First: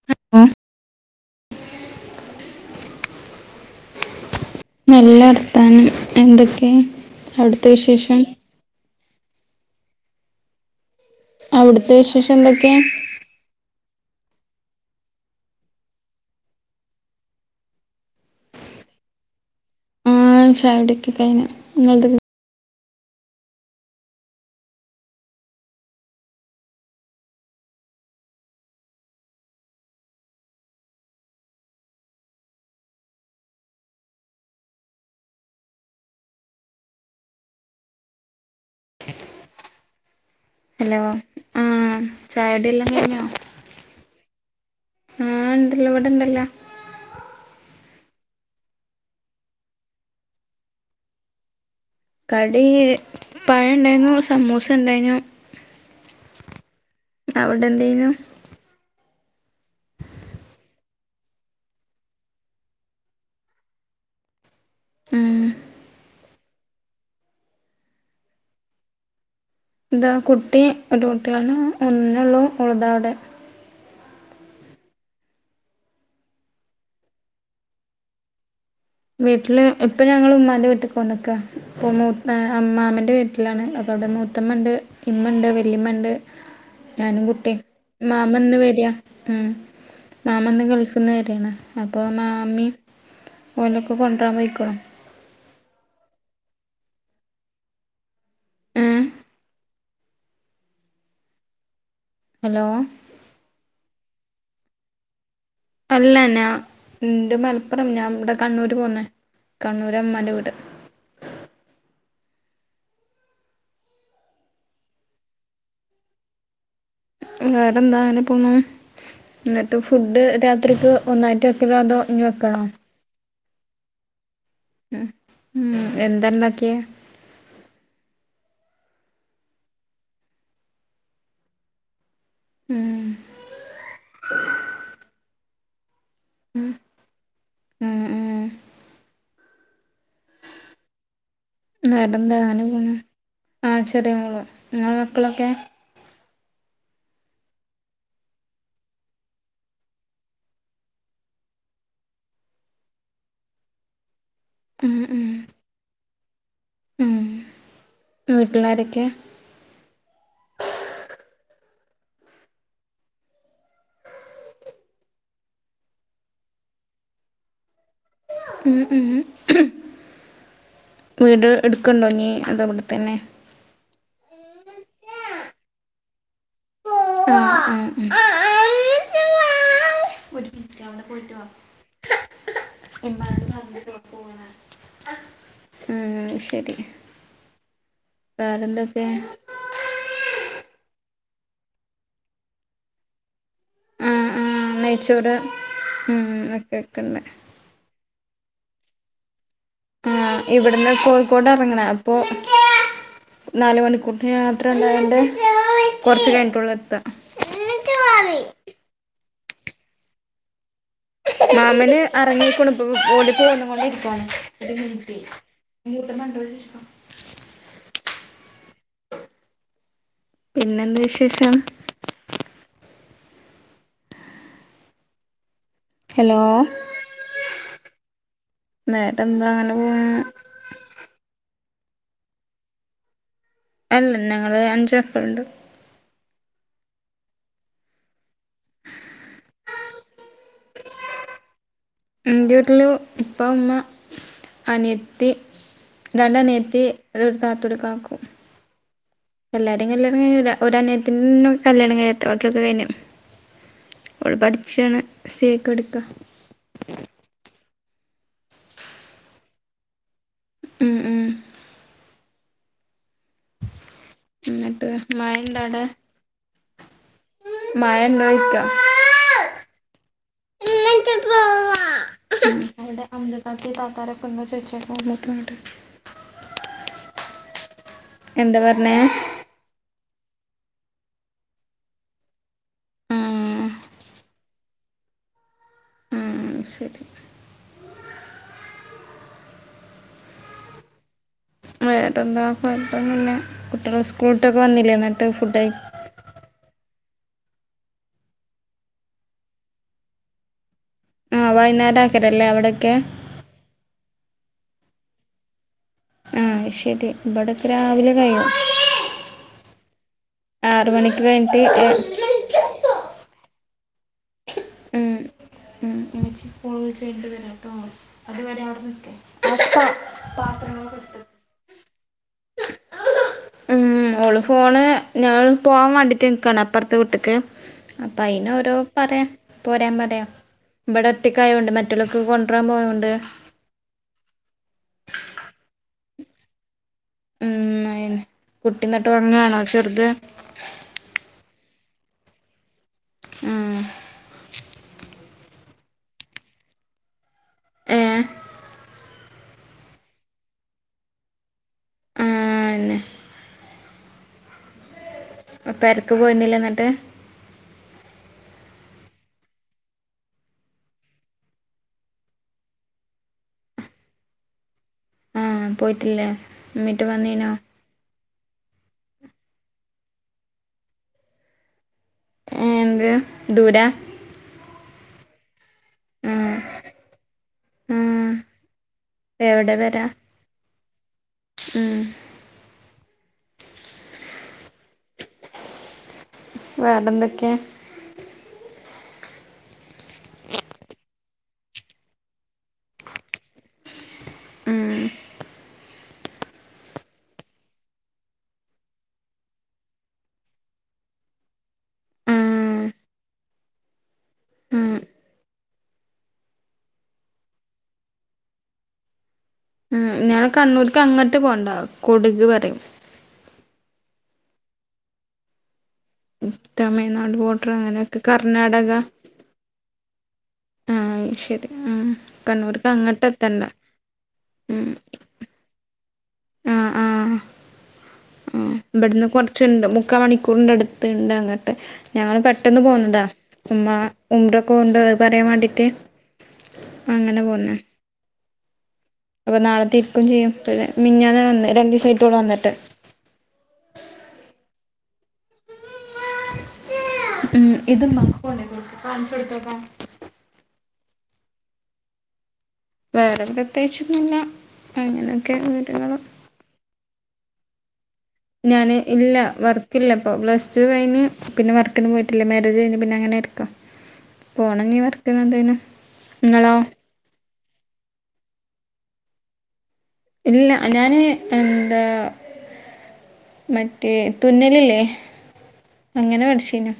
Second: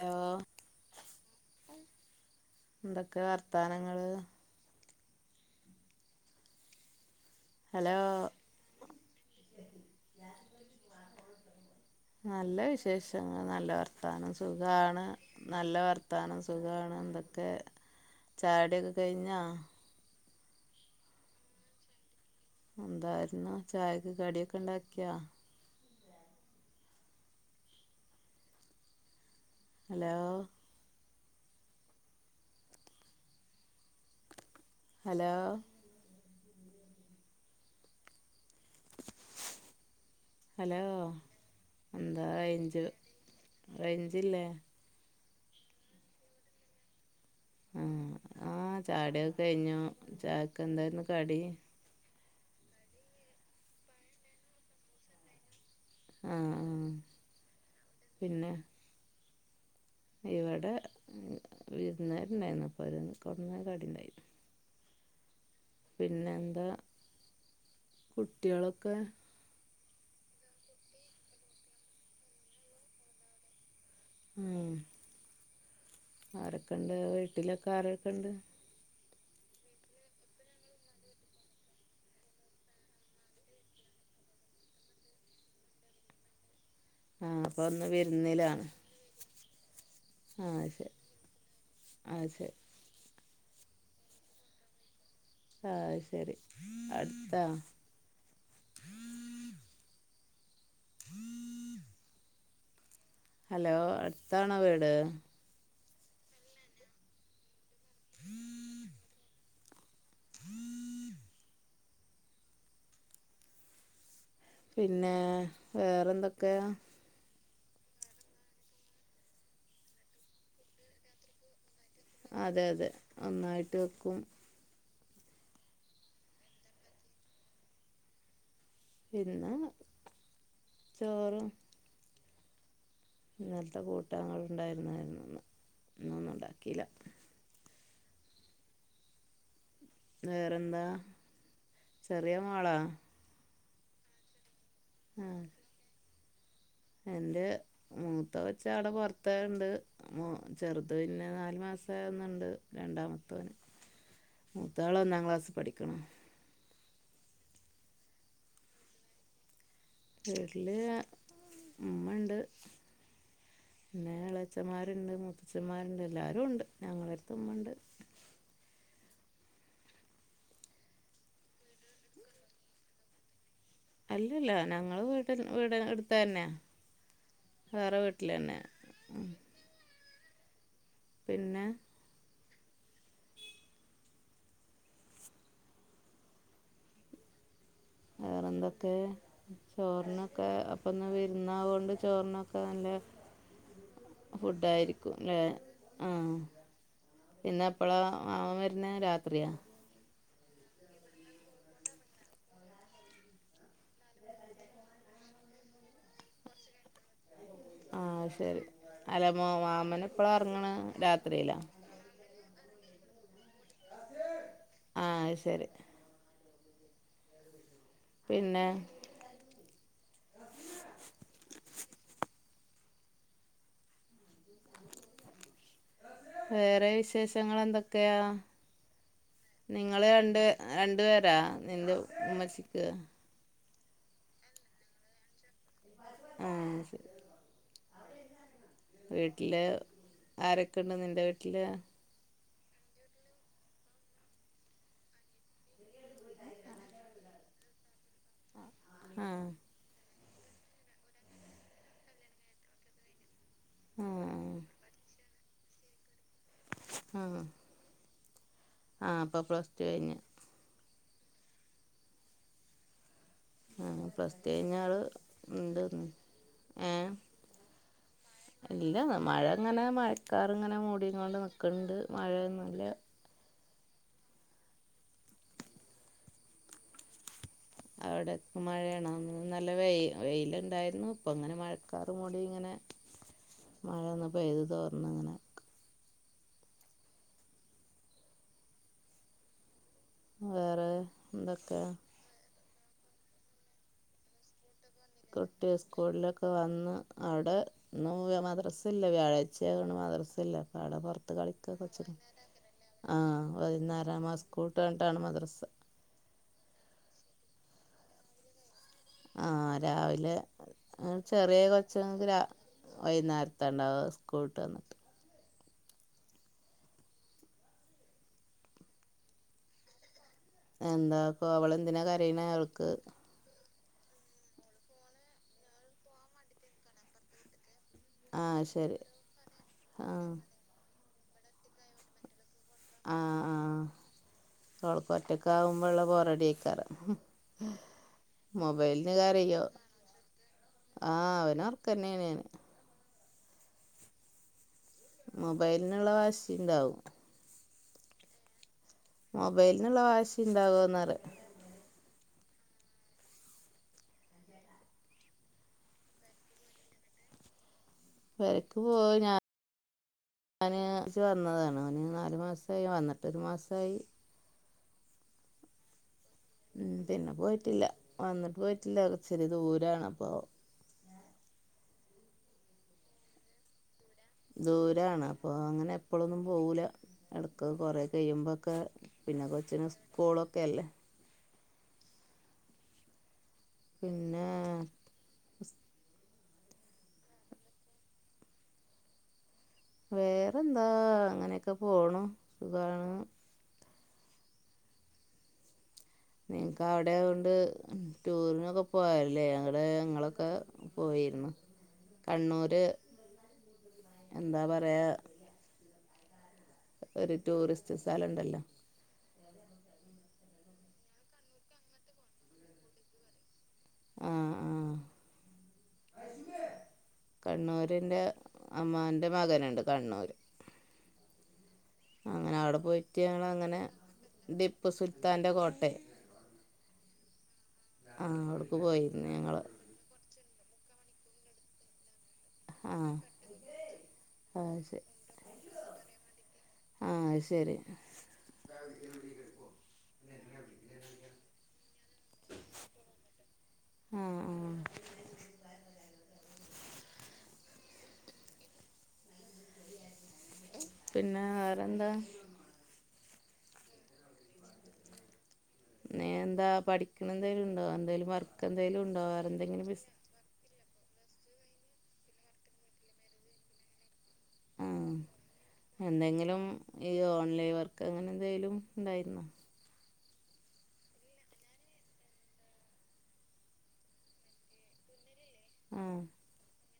Hello ആ എന്തൊക്കെ വർത്താനങ്ങള് നല്ല വർത്താനം എന്തൊക്കെ അവിടുത്തെ ഹലോ വിശേഷം അവിടുത്തെ വിശേഷം നല്ല എന്തൊക്കെയാ വിശേഷം ആഹ് നല്ല വർത്താനം സുഖമാണ് നല്ല വർത്താനം സുഖമാണ് എന്തൊക്കെ ചായ കുടി ഒക്കെ കഴിഞ്ഞോ ആഹ് ചായ കുടി ഒക്കെ കഴിഞ്ഞു ഇങ്ങൾത് എന്തായിരുന്നു ചായക്ക് കടിയൊക്കെ ഉണ്ടാക്കിയോ ഹലോ ഹലോ ഹലോ ആഹ് എന്താ ചായോടി റേഞ്ച് എല്ലാം കഴിഞ്ഞോ റേഞ്ചില്ലേ ആഹ് ഇണ്ടല്ലോ ഇവിടെ ഇണ്ടല്ലോ ആഹ് ആഹ് ചായകുടി ഒക്കെ കഴിഞ്ഞു ചായക്ക് എന്തായരുന്നു കടി കടി പഴം ഇണ്ടായിരുന്നു സമൂസ ഉണ്ടായിനു ആഹ് അവിടെ എന്തേനു പിന്നെ ഇവിടെ വിരുന്നാര് ഉണ്ടായിരുന്നു അപ്പോ അതിന് കൊടുന്നകടി ഉണ്ടായിരുന്നു ഏഹ് പിന്നെ എന്താ കുട്ട്യാളൊക്കെ ഇതാ കുട്ടി ഒരു കുട്ട്യുള്ളു ഒന്നോള്ളൂ ഓൾതാ അവിടെ ഉം ആരൊക്കെണ്ട് വീട്ടിലൊക്കെ ആരൊക്കെണ്ട് വീട്ടില് ഇപ്പോ ഞങ്ങൾ ഉമ്മാന്റെ വീട്ടിക്ക് പോന്ന്ക ഇപ്പൊ മു ഏ മ്മാമന്റെ വീട്ടിലാണ് അപ്പൊ അവിടെ മൂ മുത്തമ്മണ്ട് ഇമ്മണ്ട് വല്ലിമ്മണ്ട് ഞാനും ആ കുട്ടി അപ്പം ഒന്ന് മാമഇന്ന് വിരുന്നിലാണ് വരിയാ ഉം മാമ ആ ഇന്ന് ശരി ഗൾഫിൽ നിന്ന് വരാണ് അപ്പോൾ ആ ശരി മാമ്മീം ഓലൊക്കെ കൊണ്ടരാൻ പൊയ്ക്ക്ണോ ആഹ് ശരി അടുത്താ ഏ ഹലോ ഹലോ അടുത്താണോ വീട് അല്ല ഞാ ന്റെ മലപ്പുറം ഞാൻ ഇവിടെ കണ്ണൂര് പോന്നേ കണ്ണൂരാ ഉമ്മാന്റെ വീട്. പിന്നെ വേറെന്തക്കെയ വേറെ എന്താ അങ്ങനെ പോണു എന്നിട്ട് ഫുഡ് രാത്രിക്ക് ഒന്നായിട്ട് വെക്കലാ അതോ ഇനി അതെ വെക്കണോ അതെ ഒന്നായിട്ട് വെക്കും ഉം എന്താ ഉണ്ടാക്കിയത് പിന്നെ ചോറും ഉം ഇന്നലത്തെ കൂട്ടാങ്ങള്ണ്ടായിരുന്നു ഇന്ന് ഇന്നൊന്നും ഇണ്ടാക്കില്ല. ഉം ഉം വേറെന്താ? വേറെ ചെറിയ എന്താ അങ്ങനെ മോളാ പോണു ആ ചെറിയ ആള് ഇങ്ങള മക്കളൊക്കെ? എന്റെ മൂത്ത കൊച്ചവിടെ പുറത്ത്ണ്ട്. മോ ചെറുത് പിന്നെ നാല് മാസമാകുന്നുണ്ട് രണ്ടാമത്തോന്. മുത്താള് ഒന്നാം ക്ലാസ്സി പഠിക്ക്ണു. മ്ഹ് വീട്ടിലാരൊക്കെ? വീട്ടില് ഉമ്മ ണ്ട്. പിന്നെ എളച്ചന്മാരുണ്ട് മുത്തച്ഛന്മാരുണ്ട് എല്ലാരും ഉണ്ട് ഞങ്ങളടുത്ത് ഉമ്മണ്ട്. മ്ഹ് മ്ഹ് വീട് എടുക്ക്ണ്ടോ നീ അതോ ഇവിടെ തന്നെ. അല്ലല്ല ഞങ്ങള് വീട്ട വീട് അടുത്തന്നയ ആഹ് ആഹ് വേറെ വീട്ടിലന്നെ മ്ഹ് പിന്നെ [inaudible] ആഹ് ശരി. വേറെന്തൊക്കെ? ചോറിനൊക്കെ അപ്പൊ ഇന്ന് വിരുന്നാവോണ്ട് ചോറിനൊക്കെ നല്ല ആഹ് ആഹ് ഫുഡായിരിക്കും നെയ്ച്ചോറ് അല്ലേ ഉം ആഹ് ഒക്കെ വെക്ക്ണ്ട് പിന്നെ എപ്പോള അവൻ വരുന്നെ രാത്രിയാ? ആ ഇവിടുന്ന് കോഴിക്കോട് എറങ്ങണം അപ്പൊ, നാല് മണിക്കൂറിതെ യാത്ര ഉണ്ടായോണ്ട് കൊറച്ചു കഴിഞ്ഞിട്ടൊള്ളൂ എത്ത ആഹ ശരി അലമോ മാമന എപ്പള ഇറങ്ങണ രാത്രി. മാമന് അറങ്ങിക്ക്ണു ഇപ്പ ഓല് പോ ന്ന്കൊണ്ടിരിക്ക. ആ ശരി [unintelligible] പിന്നെ. പിന്നെന്ത് വിശേഷം? [unintelligible] ഹലോ വേറെ വിശേഷങ്ങളെന്തൊക്കെയാ വേറെന്താ അങ്ങനെ പോണ് നിങ്ങള് രണ്ട്. രണ്ടു വേരാ നിന്റെ ഉമ്മച്ചിക്ക്? അല്ല ഞങ്ങൾ അഞ്ച്മക്കള്ണ്ട്. ആഹ ശരി. വീട്ടില് ആരൊക്കെണ്ട് നിന്റെ വീട്ടില്? ഇന്റെ വീട്ടില് ഉപ്പ ഉമ്മ അനിയത്തി. രണ്ട് അനിയത്തി ഒരു താത്ത ഒരു കാക്കു. [inaudible] എല്ലാരി കല്യാണം കഴിഞ്ഞതാ ഒരനിയത്തി ണ്ട് കല്യാണം കഴിയാത്തെ ബാക്കിയൊക്കെ കഴിഞ്ഞു. ആ അവിൾ പഠിച്ചാണ് സിയേക്ക് പടിക്ക. ആഹ ആ അപ്പൊ പ്ലസ് ടു കഴിഞ്ഞ്. ഉം ഉം ആഹ പ്ലസ്ടു എന്നിട്ട് കഴിഞ്ഞാള് ഉണ്ട്ന്ന് ഏ മയണ്ടോ? അ ല്ല മഴ ഇങ്ങനെ മഴക്കാറിങ്ങനെ മൂടി കൊണ്ട് നിൽക്കുന്നുണ്ട് മഴയല്ല റംല താത്തയും താത്തറൂം എന്ത് ചെയ്യണം എന്ന് ചോദിച്ചു [unintelligible] അവിടെൊക്കെമഴ ആണോ ഇന്ന് ഇന്നലെ വെ വെയിലുണ്ടായിരുന്നു ഇപ്പങ്ങനെ മഴക്കാറ് മൂടി ഇങ്ങനെ. ഉം മഴ ഒന്ന് പെയ്തുതോർന്നിങ്ങനെ. ഉം ശരി. വേറെ എന്തൊക്കെ? ന്നിട്ടെന്താ കൊഴപ്പൊന്നുല്ല കുട്ടികൾ സ്കൂള്ട്ടൊക്കെ വന്നില്ലേ ന്നിട്ട്. കുട്ടി സ്കൂളിലൊക്കെ വന്ന് അവിടെ. ഇന്ന് മദ്രസില്ല വ്യാഴാഴ്ചയായോണ്ട് മദ്രസ ില്ല അപ്പൊ അവിടെ പുറ പുറത്തു ആഹ് കളിക്കാ വൈകുന്നേരം കുറച്ചു നേരം ആക്കലല്ലേ അവിടൊക്കെ ആ വൈകുന്നരാണ് ഇസ്കൂള് വിട്ട ന്നിട്ടാണ് മദ്രസ്. ആഹ ശരി ഇവിടക്കെ രാവിലെ കഴിയും ആ രാവിലെ ആറ് മണിക്ക് ചെറിയ കൊച്ച കഴിഞ്ഞിട്ട് [inaudible] വൈകുന്നേരത്തണ്ടാവ സ്കൂളിട്ട് വന്നിട്ട് ഇമ്മച്ചി ഫോൺ വിളിച്ച് കഴിഞ്ഞിട്ട് വരാം ട്ടോ അതുവരെ അവിടെ നിക്! ! [inaudible] എന്താപ്പോ അവള് എന്തിനാ കരയണ അവൾ ക്ക് ഉ ഓള് ഫോണ് ഞാൻ പോവാൻ വേണ്ടിയിട്ട് നിക്കാണ് അപ്പുറത്തെ വീട്ടിക്ക്. അപ്പ അയിന് ആഹ് ഓരോ ശരി പറയ പോരാ പറയാ ആഹ് ഇവിടെ ഒറ്റക്കായമുണ്ട് മറ്റുള്ളൊക്ക് കൊണ്ടുരാൻ പോയുണ്ട്. ആ ഓൾക് ഒറ്റക് ആകുമ്പോ ഉള്ള പോ റെഡി ഇക്കാരം ഉം അയന്നെ കുട്ടി എന്നിട്ട് മൊബൈലിന് ഉറങ്ങാണോ കരയ്യോ ചെറുത് ആഹ അവന ഉറ ക്ക തന്നെയാ ണ്. ഉം മൊബൈലിനുള്ള വാശി ണ്ടാവും ഏ മൊബൈലിനുള്ള വാശി ഇണ്ടാകോന്ന റ! ആഹ് അന്നെ അപ്പൊ പേ രക്ക് പോരുന്നില്ല എന്നിട്ട് പേരക്ക് പോ ഞാൻ ഞാന്ച്ച് വന്നതാണ് അവന് നാല് മാസമായി വന്നിട്ട് ഒരു മാസയി ആഹ് പോയിട്ടില്ലേ? ഉം ഉമ്മീട്ട് പിന്നെ വന്നീനോ പോയിട്ടില്ല, വന്നിട്ട് പോയിട്ടില്ല, ഇച്ചിരി ദൂരാണപ്പൊ ഏഹ് എന്ത് ദൂരാ ദൂരാണ് അപ്പൊ അങ്ങനെ എപ്പൊളൊന്നും ആഹ് പോവൂല, എടക്ക് കൊറേ ആഹ് കഴിയുമ്പോക്കെ, പിന്നെ എവിടെ കൊച്ചിന് വരാ സ്കൂളൊക്കെ അല്ലേ ഉം പിന്നെ വേറെന്തൊക്കെയാ? വേറെന്താ, അങ്ങനെയൊക്കെ പോണു, സുഖാണ് ഉം നിങ്ങക്ക് അവിടെയായോണ്ട് ടൂറിനൊക്കെ പോകാല്ലേ, അവിടെങ്ങളൊക്കെ പോയിരുന്നു. ഉം കണ്ണൂര് എന്താ ഉം പറയാ ഒരു ടൂറിസ്റ്റ് സ്ഥലോണ്ടല്ലോ ഉം ഞാൻ കണ്ണൂർക്ക് അങ്ങോട്ട് പോണ്ട, കൊടുക് പറയും. ആഹ് ആഹ് തമിഴ്നാട് ബോർഡർ അങ്ങനെയൊക്കെ കർണ്ണാടക എൻ്റെ മകനുണ്ട് കണ്ണൂര് ആഹ് ശരി ഉം അങ്ങനെ അവിടെ കണ്ണൂർക്ക് പോയിട്ട് അങ്ങട്ട് ഞങ്ങള് എത്തണ്ട അങ്ങനെ ഉം ടിപ്പുസുൽത്താന്റെ കോട്ടയ ആഹ് ആഹ് ഹും അവിടേക്ക് ഇവിടുന്ന് പോയിരുന്നു ഞങ്ങൾ കുറച്ചുണ്ട്, മുക്കാ മണിക്കൂർണ്ടടുത്ത്. ത്ത്ണ്ട് അങ്ങട്ട്. ഞങ്ങള് പെട്ടെന്ന് ആ പോന്നതാ ഉമ്മ [unintelligible] അത് പറയാൻ വേണ്ടിട്ട് ആ അങ്ങനെ അത് പോന്നെ ശരി [inaudible] അപ്പൊ നാളെ തിരിക്കും ചെയ്യും. [unintelligible] മിനിഞ്ഞാന്നാ വന്നെ, രണ്ടു ദിവസായിട്ടുള്ളു വന്നിട്ട് ആ ആ ഉം ഇത് [inaudible] കാണിച്ചു കൊടുത്ത പിന്നെ വേറെന്താ വേറെ പ്രത്യേകിച്ചൊന്നുമില്ല, അങ്ങനെയൊക്കെ അങ്ങൊട് നീ എന്താ പഠിക്കണെന്തേലും ഉണ്ടോ? എന്തേലും വർക്ക്‌ ഞാന് ഇല്ല, വർക്കില്ല പ്പൊ പ്ലസ് ടു കഴിഞ്ഞ് പിന്നെ വർക്ക്‌ന് പോയിട്ടില്ല, മാരേജ് കയിഞ്ഞ് പിന്നെ അങ്ങനയിരിക്കാ. ആഹ് എന്തെങ്കിലും ഇങ്ങളോ ഈ ഓൺലൈൻ വർക്ക് അങ്ങനെ എന്തെലും ഉണ്ടായിരുന്നോ? ഇല്ല ഞാന് എന്താ മറ്റേ തുന്നലില്ലേ ആ അങ്ങനെ പഠിച്ചീനു,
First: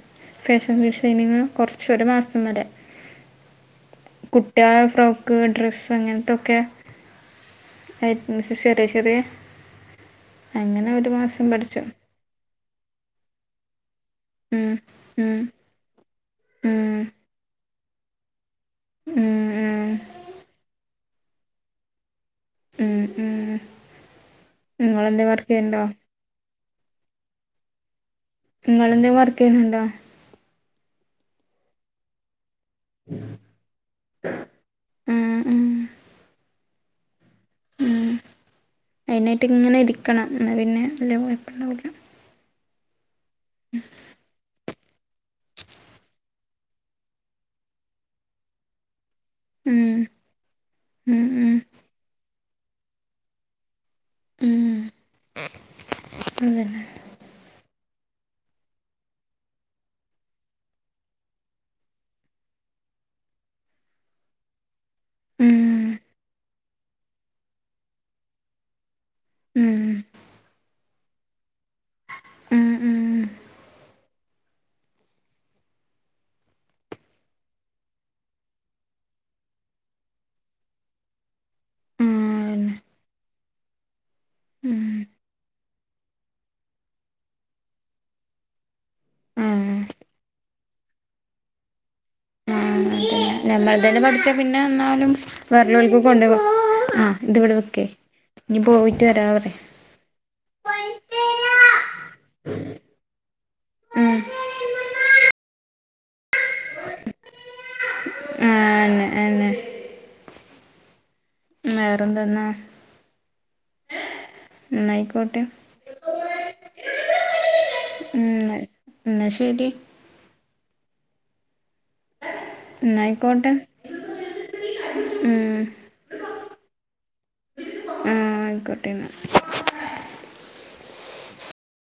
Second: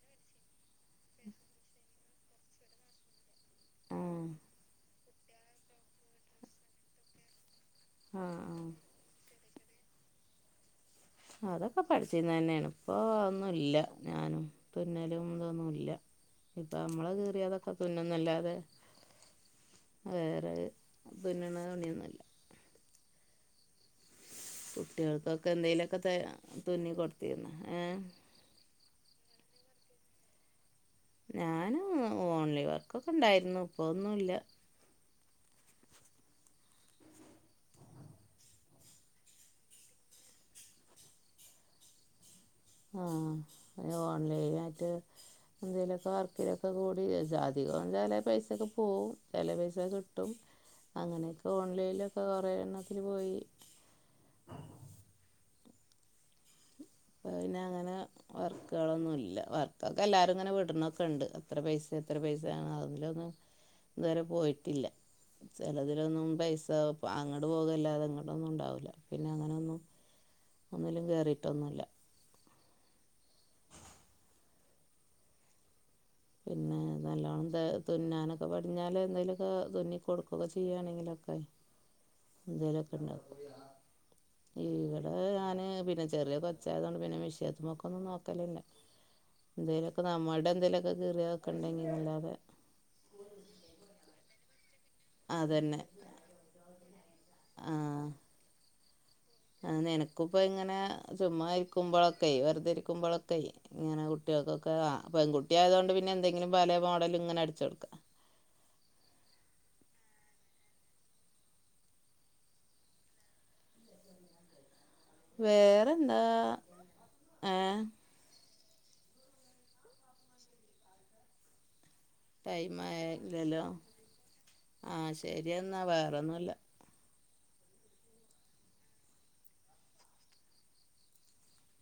ഫാഷൻ ഡിസൈനിങ് കൊറച്ചൊരു മാസം വരെ. ആ കുട്ടികളെ ഫ്രോക്ക്, ഡ്രസ്സ് അങ്ങനത്തൊക്കെ ആ ആ [unintelligible] ചെറിയ ചെറിയ, അങ്ങനെ ഒരു മാസം പഠിച്ചു അതൊക്കെ പഠിച്ചിന്ന് തന്നെണ്, ഇപ്പ ഒന്നുല്ല ഞാനും ഉം തുന്നലും ഉം ഇതൊന്നുല്ല, ഇപ്പ ഉം മ്മളെ കീറിയതൊക്കെ തുന്നുന്നല്ലാതെ ഉം വേറെ തുന്നണ തുണിയൊന്നുല്ല. ഉം ഉം നിങ്ങളെന്തേ കുട്ടികൾക്കൊക്കെ വർക്ക് ചെയ്യണ്ടോ എന്തേലുക്കെ തുന്നി കൊടുത്തിരുന്നോ ഏഹ് നിങ്ങളെന്തേലും വർക്ക് ചെയ്യണുണ്ടോ? ഞാൻ ഓൺലൈൻ വർക്കൊക്കെ ഉണ്ടായിരുന്നു, ഇപ്പോന്നുല്ല ഉം ഉം അയിനായിട്ട് ഇങ്ങനെ ഇരിക്കണം, എന്ന പിന്നെ വല്ല കുഴപ്പണ്ടാവില്ല ആഹ് അയ്ന് ഓണ്ലൈനായിട്ട് എന്തെലൊക്കെ വർക്കിലൊക്കെ കൂടി അധികം [unintelligible] പൈസൊക്കെ പോവും ചെല ഉം പൈസ കിട്ടും. ഉം അങ്ങനെയൊക്കെ ഉം ഓൺലൈനിലൊക്കെ കൊറെ എണ്ണത്തിന് പോയി ഉം അതന്നെ അതുപിന്നങ്ങനെ വർക്ക്കളൊന്നുല്ല. വർക്കൊക്കെ എല്ലാരും ഇങ്ങനെ വിടണൊക്കെണ്ട്. അത്ര പൈസെ ഇത്ര പൈസെ അയ്ലൊന്നും ഇതുവരെ പോയിട്ടില്ല. ഉം ചെലതിലൊന്നും പൈസ അങ്ങട്ട് പോകല്ലാതെ ഇങ്ങട്ടൊന്നും ഉണ്ടാവൂല്ല പിന്നെ ഉം അങ്ങനൊന്നും ഒന്നിലും കേറിട്ടൊന്നുല്ല. ഉം ഉം പിന്നെ നല്ലവണ്ണം ദ് തുന്നാനൊക്കെ പടിഞ്ഞാൽ എന്തേലൊക്കെ തുന്നി കൊടുക്കൊക്കെ ചെയ്യാണെങ്കിലൊക്കെ ആഹ് അതന്നെ എന്തേലൊക്കെ ഉണ്ടാക്കും. ഈ ഉം വടെ ഏഹ് ഞാന് പിന്നെ ചെറിയ കൊച്ചായതുകൊണ്ട് പിന്നെ മെഷേൻത്തുമൊക്കൊന്നും നോക്കലില്ല. ആഹ് ആഹ് എന്തേലൊക്കെ നമ്മൾടെ എന്തേലൊക്കെ കീറിയതൊക്കെ ഉണ്ടെങ്കി അല്ലാതെ ഞമ്മൾ തന്നെ പഠിച്ചാ പിന്നെ വന്നാലും അതന്നെ വെറെല്ലോൽക്ക് കൊണ്ട വാ [unintelligible] ഇനി പോയിട്ട് വരാ പർ ആഹ് നിനക്കിപ്പ ഇങ്ങനെ ചുമ്മാ ഇരിക്കുമ്പളൊക്കെ വെറുതെ ഇരിക്കുമ്പളൊക്കെയ് ഇങ്ങനെ കുട്ടിയേക്കൊക്കെ. അഹ് പെൺകുട്ടിയായതോണ്ട് പിന്നെ എന്തെങ്കിലും പലേ മോഡലും ഇങ്ങനെ അടിച്ചൊട്ക്കാ. ആഹ് അഹന്നെ അഹന്നെ വേറെന്ത ന്നാ. ഇന്നാ യി വേറെന്താ? ഏഹ് ഉം ന്ന് ഇന്നാ ശരി. ടൈം ആയൊ ന്നായിക്കോട്ടെ ഇല്ലല്ലോ. ആഹ് ശരി ഉം ഇന്നാ വേറൊന്നുല്ല. ആഹ് ആയിക്കോട്ടെ ന്നാ